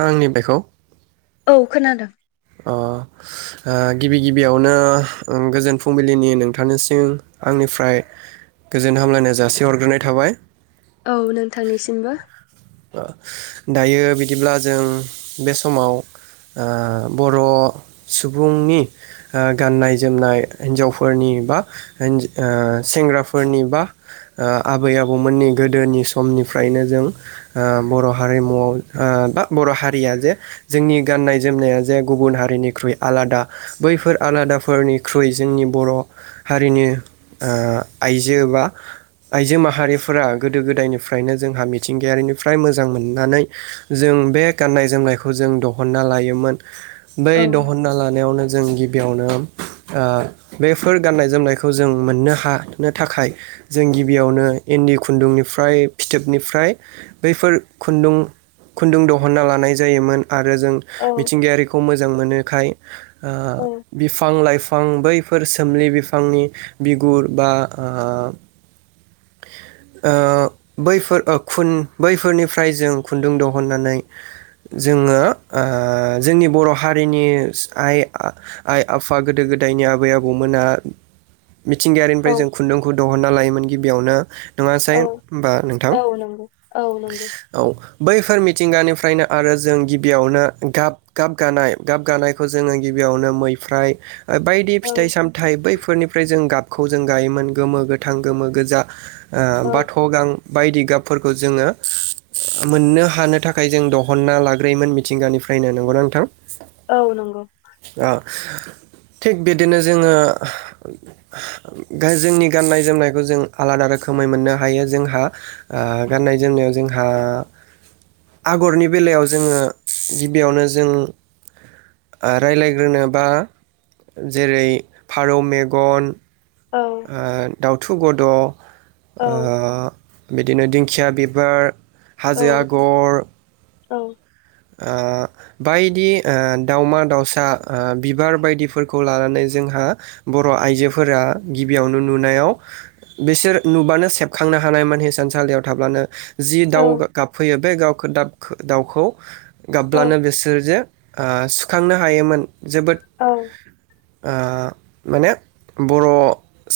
आंनि बाइकआव औ खोनादों अ ओ गिबि गिबियावनो ओ गोजोन फुंबिलिनि नोंथांनिसिम आंनिफ्राय गोजोन हामलायनाय जासिहरग्रोनाय थाबाय औ नोंथांनिसिमबो दायो बिदिब्ला जों बे समाव बर' सुबुंनि ओ गाननाय जोमनाय हिन्जावफोरनि बा सेंग्राफोरनि बा ओ आबै आबौमोननि गोदोनि समनिफ्रायनो जों ओ बर' हारिमुआव ओ बा बर' हारिया जे जोंनि गाननाय जोमनाया जे गुबुन हारिनिख्रुइ आलादा बैफोर आलादाफोरनिख्रुइ जोंनि बर' हारिनि ओ आइजो बा आइजो माहारिफोरा गोदो गोदायनिफ्रायनो जोंहा मिथिंगायारिनिफ्राय मोजां मोननानै जों बे गाननाय जोमनायखौ जों दहनना लायोमोन बै औ दहनना लानायावनो जों गि बियावनो ओ बेफोर गान्नाय जोमनायखौ जों मोननो हानो थाखाय जों गिबियावनो इन्दि खुन्दुंनिफ्राय फिथोबनिफ्राय बैफोर खुन्दुं खुन्दुं दिहनना लानाय जायोमोन आरो जों औ मिथिंगायारि मोनोखाय ओ औ बिफां लाइफ फां बैफोर सोमलि बिफांनि बिगुर बा ओ ओ बैफोर ओ खुन बैफोरनिफ्राय जों खुनदुं दहननानै जोङो ओ जोंनि बर' हारिनि आइ आइ आफा गोदो गोदायनि आबै आबौमोना औ मिथिंगायारिनिफ्राय जों खुन्दुंखौ दिहुनना लायोमोन गिबियावनो नङासै औ होमबा नोंथां औ नंगौ औ नंगौ औ। बैफोर मिथिंगानिफ्रायनो आरो जों गिबियावनो गाब गाब गानाय गाब गानायखौ जोङो गिबियावनो मैफ्राय बायदि औ फिथाइ सामथाइ बैफोरनिफ्राय जों गाब खौ जों गायोमोन गोमो गोथां गोमो गोजा ओ औ बाथ' गां बायदि गाबफोरखौ जोङो मोननो हानो थाखाय जों दहनना लाग्रायोमोन मिथिंगानिफ्रायनो नंगौना नो थां? औ नंगौ। थिग बिदिनो जोङो जोंनि गाननाय जोमनायखौ जों आलादा रोखोमै मोननो हायो जोंहा ओ गाननाय जोमनायाव जोंहा आगरनि बेलायाव जोङो गिबियावनो जों ओ रायलायग्रोनोबा जेरै फारौ मेगन औ ओ दाउ थु गद' ओ औ बिदिनो दिंखिया बिबार औ हाजो आगर औ। ओ बायदि ओ दाउमादाउसा ओ बिबार बायदिफोरखौ लानानै जोंहा बर' आइजोफोरा गिबियावनो नुनायाव बिसोर नुबानो सेबखांनो हानायमोन हिसान सालियाव थाब्लानो जि औ दाउ गाब गाबफैयो बे गावखो दाबखो दाउखौ [inaudible] गाबब्लानो बिसोर जे ओ सुखांनो हायोमोन। जोबोद औ ओ माने बर'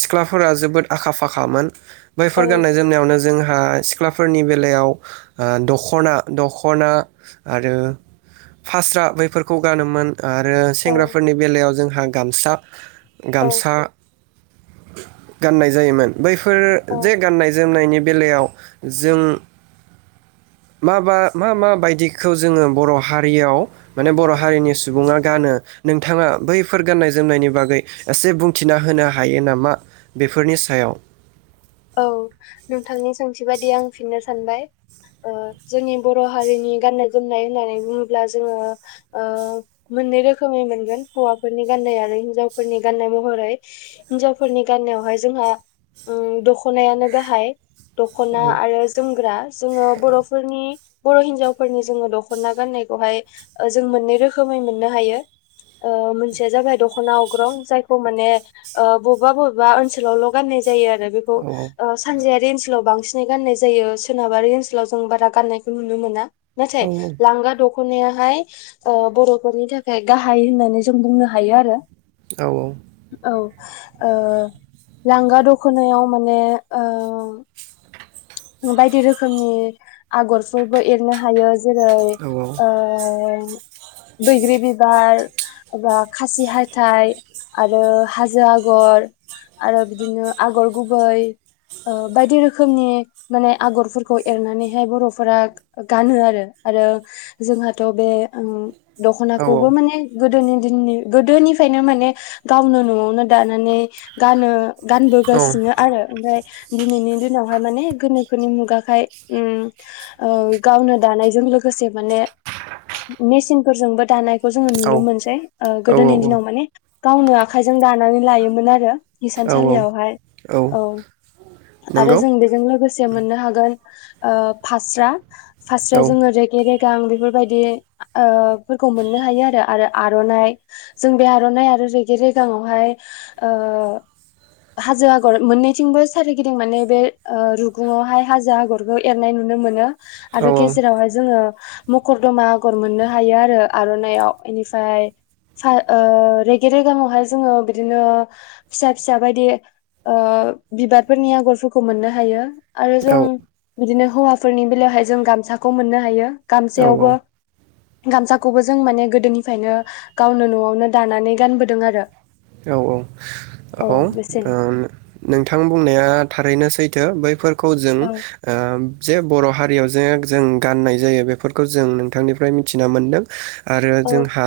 सिख्लाफोरा जोबोद आखा-फाखामोन। बैफोर गाननाय जोमनायावनो ज जोंहा सिख्लाफोरनि बेलायाव ओ दख'ना दख'ना आरो फास्रा बैफोरखौ गानोमोन। आरो सेंग्राफोरनि बेलायाव जों हा गामसा औ गामसा गाननाय जायोमोन। बैफोर औ जे गाननाय जोमनायनि बेलायाव जों माबा मा मा बायदि खौ जोङो बर' हारियाव माने बर' हारिनि सुबुङा गानो नोंथाङा बैफोर गान्नाय जोमनायनि बागै एसे बुंथिना होनो हायो नामा बेफोरनि सायाव? औ नोंथांनि सोंथि बादि आं फिननो सानबाय। ओ जोंनि बर' हारिनि गान्नाय जोमनाय होननानै बुङोब्ला जोङो ओ मोननै रोखोमै मोनगोन हौवाफोरनि गान्नाय आरो हिनजावफोरनि गाननाय महरै। हिनजावफोरनि गाननायावहाय जोंहा उम दख' ख'नायानो गाहाइ। दख'ना औ आरो जोमग्रा जोङो बर'फोरनि बर' हिन्जावफोरनि जोङो दख'ना गाननायखौहाय ओ जों मोननै रोखोमै मोननो हायो। ओ मोनसेया जाबाय दख'ना अग्रं जायखौ माने ओ बबेबा बबेबा ओनसोलावल' गाननाय जायो आरो बे ओ औ सानजायार बे ओनसोलाव बांसिनै गाननाय जायो। सोनाबारि ओनसोलाव जों बारा गाननायखौ नुनो मोना। औ नाथाय लांगा दख' दख'नायाहाय अ बर'फोरनि थाखाय गाहाय होननानै जों बुंनो हायो आरो। औ औ। औ ओ लांगा दखनायाव माने ओ बायदि रोखोमनि आगरफोरबो एरनो हायो। जेरै औ ओ बैग्रि बिबार बा खासि हाथाय आरो हाजो आगर आरो बिदिनो आगर गुबै ओ बायदि रोखोमनि माने आगरफोरखौ एरनानैहाय बर'फोरा गानो आरो आरो जोंहाथ' बे ओ औ दख'नाखौबो माने गो गोदोनि दिननि गोदोनिफ्रायनो माने गावनो न'आवनो दानानै गानो। गानबोगासिनो आरो ओमफ्राय दिनैनि दिनावहाय माने गोनोखोनि मुगाखाय ओम ओ गावनो दानायजों लोगोसे माने मेसिन फोरजोंबो दानाय खौ जोङो नुनो मोनसे ओ औ गोदोनि दिनाव माने गावनो आखाइजों दानानै लायोमोन आरो औ हिसानसालियावहाय औ आरो नंगौ जों बेजों लोगोसे मोननो हागोन। ओ फास्रा औ फास्रायाव जों रेगे रेग दा आं बिफोरबायदि ओ फोरखौमोननो हायो आरो आर'नाय जों बे आर'नाय आरो रेगे रेगांयाव हाय ओ हाजो आगर मोननैथिंबो सारिगिदिं माने बे ओ रु रुङावहाय हाजो आगरखौ एरनाय नुनो मोनो। औ आरो गेजेरावहाय जोङो मखरदमा आगर मोननो हायो आरो आर'नायाव इनिफ्राय सा ओ रेगे रेगांवहाय जोङो बिदिनो फिसा फिसा बायदि ओ बिबारफोरनि आगरफोरखौ मोननो हायो आरो जों औ बिदिनो हौवाफोरनि बेलायावहाय जों गामसाखौ मोननो हायो। औ गामसायावबो गामसाखौबो जों माने गोदोनिफ्रायनो गावनो न'आवनो दानानै गानबोदों आरो। औ औ औ ओ नोंथां बुंनाया थारैनो सैथो बै खौ जों ओ औ जे बर' हारियाव जे जों गाननाय जायो बेफोरखौ जों नोंथांनिफ्राय मिथिना मोन्दों आरो औ जोंहा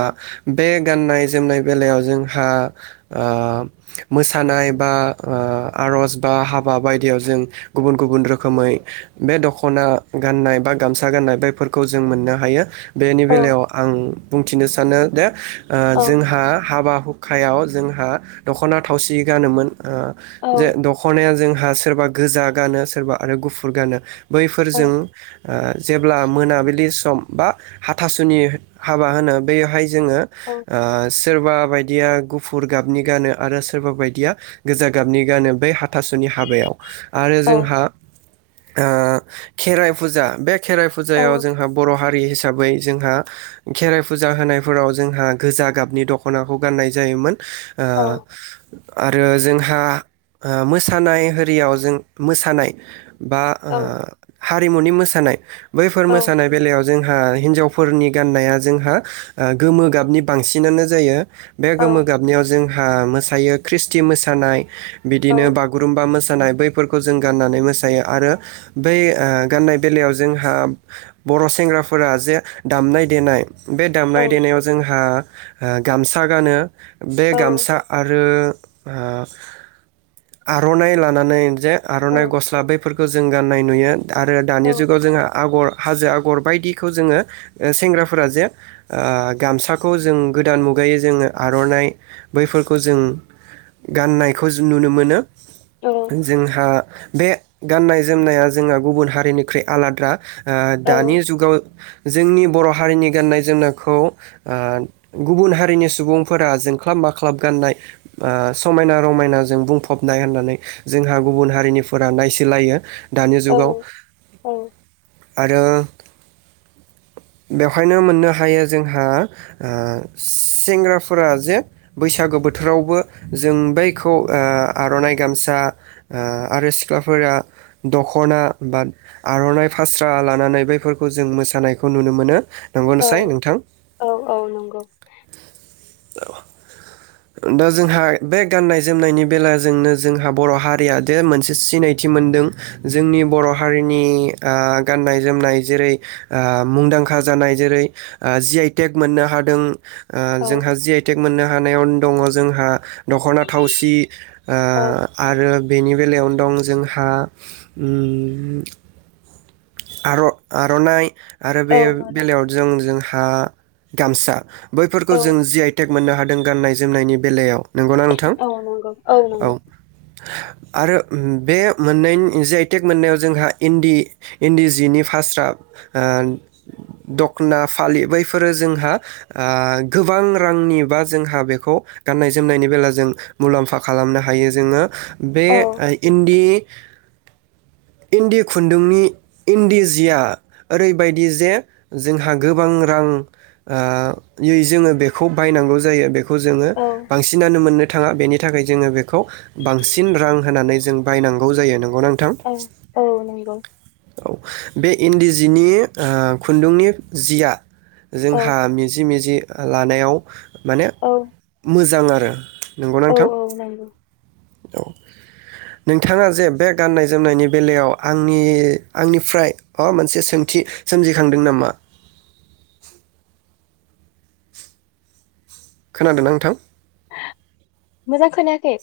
बे गाननाय जोमनाय बेलायाव जोंहा ओ मोसानाय बा ओ आर'ज बा हाबा बायदियाव जों गुबुन गुबुन रोखोमै बे दख'ना गाननाय बा गामसा गाननाय बेफोरखौ जों मोननो हायो। बेनि औ बेलायाव आं बुंथिनो सानो दे ओ औ जोंहा हाबा हुखायाव जोंहा दख'ना थावसि गानोमोन औ जे दख'नाया जों हो सोरबा गोजा गानो सोरबा आरो गुफुर गानो औ बैफोरजों जेब्ला मोनाबिलि सम बा हाथासुनि हाबा होनो बेहाय जोङो औ सोरबा बायदिया गु फुर गाबनि गानो आरो सोरबा बायदिया गोजा गाबनि गानो बै हाथ थासुनि हाबायाव आरो औ जोंहा ओ खेराइ फुजा बे खेराइ औ फुजायाव जोंहा बर' हारि हिसाबै जोंहा खेराइ फुजा होनायफोराव जोंहा गोजा गाबनि दख'नाखौ गाननाय जायोमोन। ओ औ आरो जोंहा मोसानाय होरियाव जों मोसानाय बा औ हारिमुनि मोसानाय बैफोर मोसानाय बेलायाव जोंहा हिनजावफोरनि गाननाया जोंहा गोमो गाबनि बांसिनानो जायो बे औ गोमो गाबनायाव जोंहा मोसायो ख्रिस्टि मोसानाय औ बिदिनो बागुरुम्बा मोसा मोसानाय बैफोरखौ जों गाननानै मोसायो आरो बै गाननाय बेलायाव जोंहा बर' सेंग्राफोरा जे दामनाय देनाय बे दामनाय देनायाव जोंहा गामसा गानो बे औ गामसा आरो आर'नाइ लानानै जे आर'नाइ गस्ला बैफोर खौ जों गाननाय नुयो। आरो दानि जुगाव जोंहा आगर हाजो आगर बायदिखौ जोङो सेंग्राफोरा जे ओ गामसाखौ जों गोदान मुगायै जोङो आर'नाइ बैफोरखौ जों गाननायखौ नुनो मोनो। जोंहा बे गाननाय जोमनाया जोंहा गुबुन हारिनिख्रुइ आलादा। दा दानि जुगाव जोंनि बर' हारिनि गाननाय जोमनायखौ उह गुबुन हारिनि सुबुंफोरा जों ख्लाब माख्लाब गाननाय बा समायना रमायनाजों बुंफबनाय होननानै जोंहा गुबुन हारिनिफोरा नायसोलायो। दानि जुगाव। औ आरो बेवहायनो मोननो हायो जोंहा सेंग्राफोरा जे बैसागो बोथोरावबो जों बैखौ ओ आर'नाइ गामसा ओ आरो सिख्लाफोरा दख'ना बा आर'नाइ फास्रा लानानै बैफोरखौ जों मोसानायखौ नुनो मोनो । औ औ औ नंगौ। दा जोंहा बे गाननाय जोमनायनि बेलाजोंनो जोंहा बर' हारिया दे मोनसे सिनायथि मोनदों जोंनि बर' हारिनि ओ गाननाय जोमनाय जेरै ओ मुंदांखा जानाय जेरै जि आइ टेक मोननो हादों ओ औ जोंहा जि आइ टेक मोननो हानायाव दङ जोंहा दख'ना थावसि ओ औ आरो बेनि बेलायावनो दं जोंहा उम आर'-आर'नाइ आरो औ बे बेलायाव जों जों हा गामसा बैफोर औ खौ जों जि आइ टेक मोननो हादों गाननाय जोमनायनि बेलायाव। नोंगौ ना नोंथां? नंगौ औ नंगौ आरो उम बे मोननायनि जि आइ टेक मोननाआव जोंहा इन्दि इन्दि जिनि फास्रा ओ दख'ना फालि बैफोरो जोंहा ओ गोबां रांनिबा जोंहा बेखौ गाननाय जोमनायनि बेला जों मुलाम्फा खालामनो हायो जोङो। बे औ ओ इन्दि इन्दि खुन्दुंनि इन्दि जिया ओरैबायदि जे जोंहा गोबां रां ओ युज जोङो बेखौ बायनांगौ जायो बे खौ जोङो औ बांसिनानो मोननो था थाङा बेनि थाखाय जोङो बे खौ बांसिन रां होनानै जों बायनांगौ जायो नोंगौना नोंथां? औ नंगौ बे इन्दि जिनि ओ खुन्दुंनि जिया औ जोंहा मिजि मिजि लानायाव माने औ मोजां आ रो नोंगौ ना औ ओनथां। नंगौ औ नोंथाङा जे बे गाननाय जोमनायनि बेलायाव आंनि आंनिफ्राय माबा मोनसे सोंथि सोमजिखांदों नामा? खोनादों ना ओंथां? मोजां खोनायाखै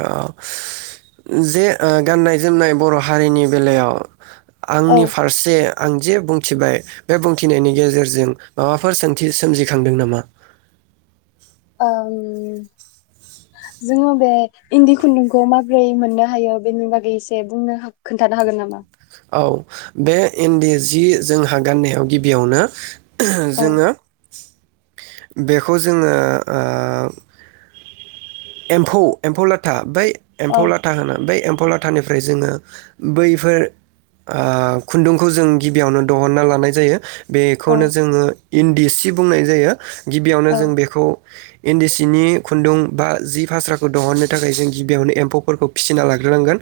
आ जे ओ गाननाय जोमनाय बर' हारिनि बेलायाव औ आंनि फारसे। आं जे बुंथिबाय बे बुंथिनायनि गेजेरजों माबाफोर सोंथि सोमजिखांदों नामा आं जोङो बे इन्दि खुन्दुंखौ माबोरै मोननो हायो बेनि बागै एसे बुंनो खोन्थानो हागोन नामा औ बे इन्दि जि जोंहा गाननायाव गिबियावनो औ जोङो बेखौ जोङो आ एम्फौ एम्फौ लाथा बाय औ एम्फौ लाथा होनो बै एम फौ लाथानिफ्राय जोङो बैफोर आ खुन्दुंखौ जों गिबियावनो दहनना लानाय जायो। बेखौनो औ जोङो इन्दि सि बुंनाय जायो। गिबियावनो जों औ बेखौ इन्दि सिनि खुन्दुं बा जि फास्राखौ दहननो थाखाय जों गिबियावनो एम्फौफोरखौ फिसिना लाग्रोनांगोन।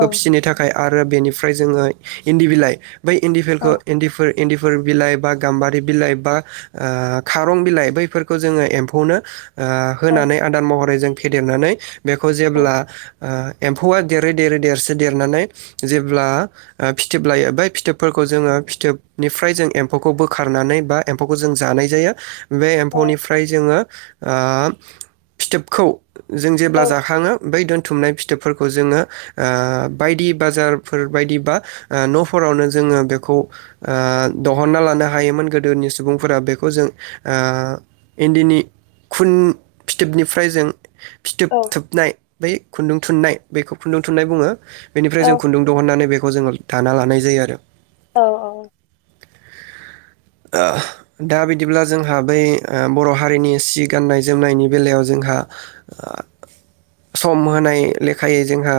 औ फिसिनो थाखाय आरो बेनि फ्राय जोङो इन्दि बिलाइ बै औ इन्दिफोरखो इन्दिफोर इन्दिफोर बिलाइ बा गाम्बारि बिलाइ बा आ खारं बिलाइ बैफोरखौ जोङो एम्फौनो आ औ होनानै आदार मह जों फेेदेरनानै बेखौ औ जेब्ला ओ आ एम्फौआ देरै देरै देरसो देरनानै जेब्ला फिथोब लायो बै फिथोबफोरखौ जोङो फिथोबनिफ्राय जों एम्फौखौ बोखारनानै बा एम्फौखौ जों जानाय जायो। बे औ एम्फौनिफ्राय जोङो। आ फिथोब। खौ। जों औ जेब्ला जाख‌ाङो बै दोनथुमनाय फि थोब फोरखौ जोङो आ बायदि बाजारफोर बायदिबा न'फोरावनो जोङो बेखौ आ दहनना लानो हायोमोन गोदोनि सुबुंफोरा बेखौ जों इन्दिनि खुन फिथोबनि फ्राय जों फिथोब औ थोबनाय बै खुन्दुं थुननाय बेखौ खुन्दुं थुननाय बुङो। बेनिफ्राय औ जों खुन्दुं दहननानै बे खौ जोङो दाना लानाय जायो आरो। औ औ। ओ दा बिदिब्ला जोंहा बै ओ बर' हारिनि सि गाननाय जोमनायनि बेलायाव । जोंहा सम होनाय लेखायै जोंहा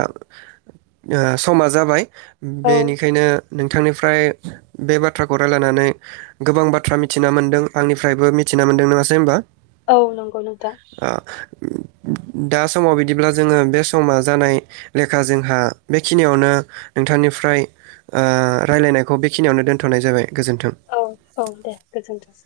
ओ समा जाबाय। औ बेनिखायनो। नोंथांनिफ्राय बे बाथ्राखौ रायलायनानै। गोबां बाथ्रा मिथिना मोनदों आंनि निफ्रायबो मिथिना मोनदों नङासै होमबा औ नंगौ नोंथां दा समाव बिदिब्ला जोङो बे समा जानाय लेखा जोंहा बेखिनियावनो नोंथांनिफ्राय ओ रायलायनायखौ बेखिनियावनो दोनथ'नाय जाबाय गोजोन्थों। औ औ दे गोजोनथों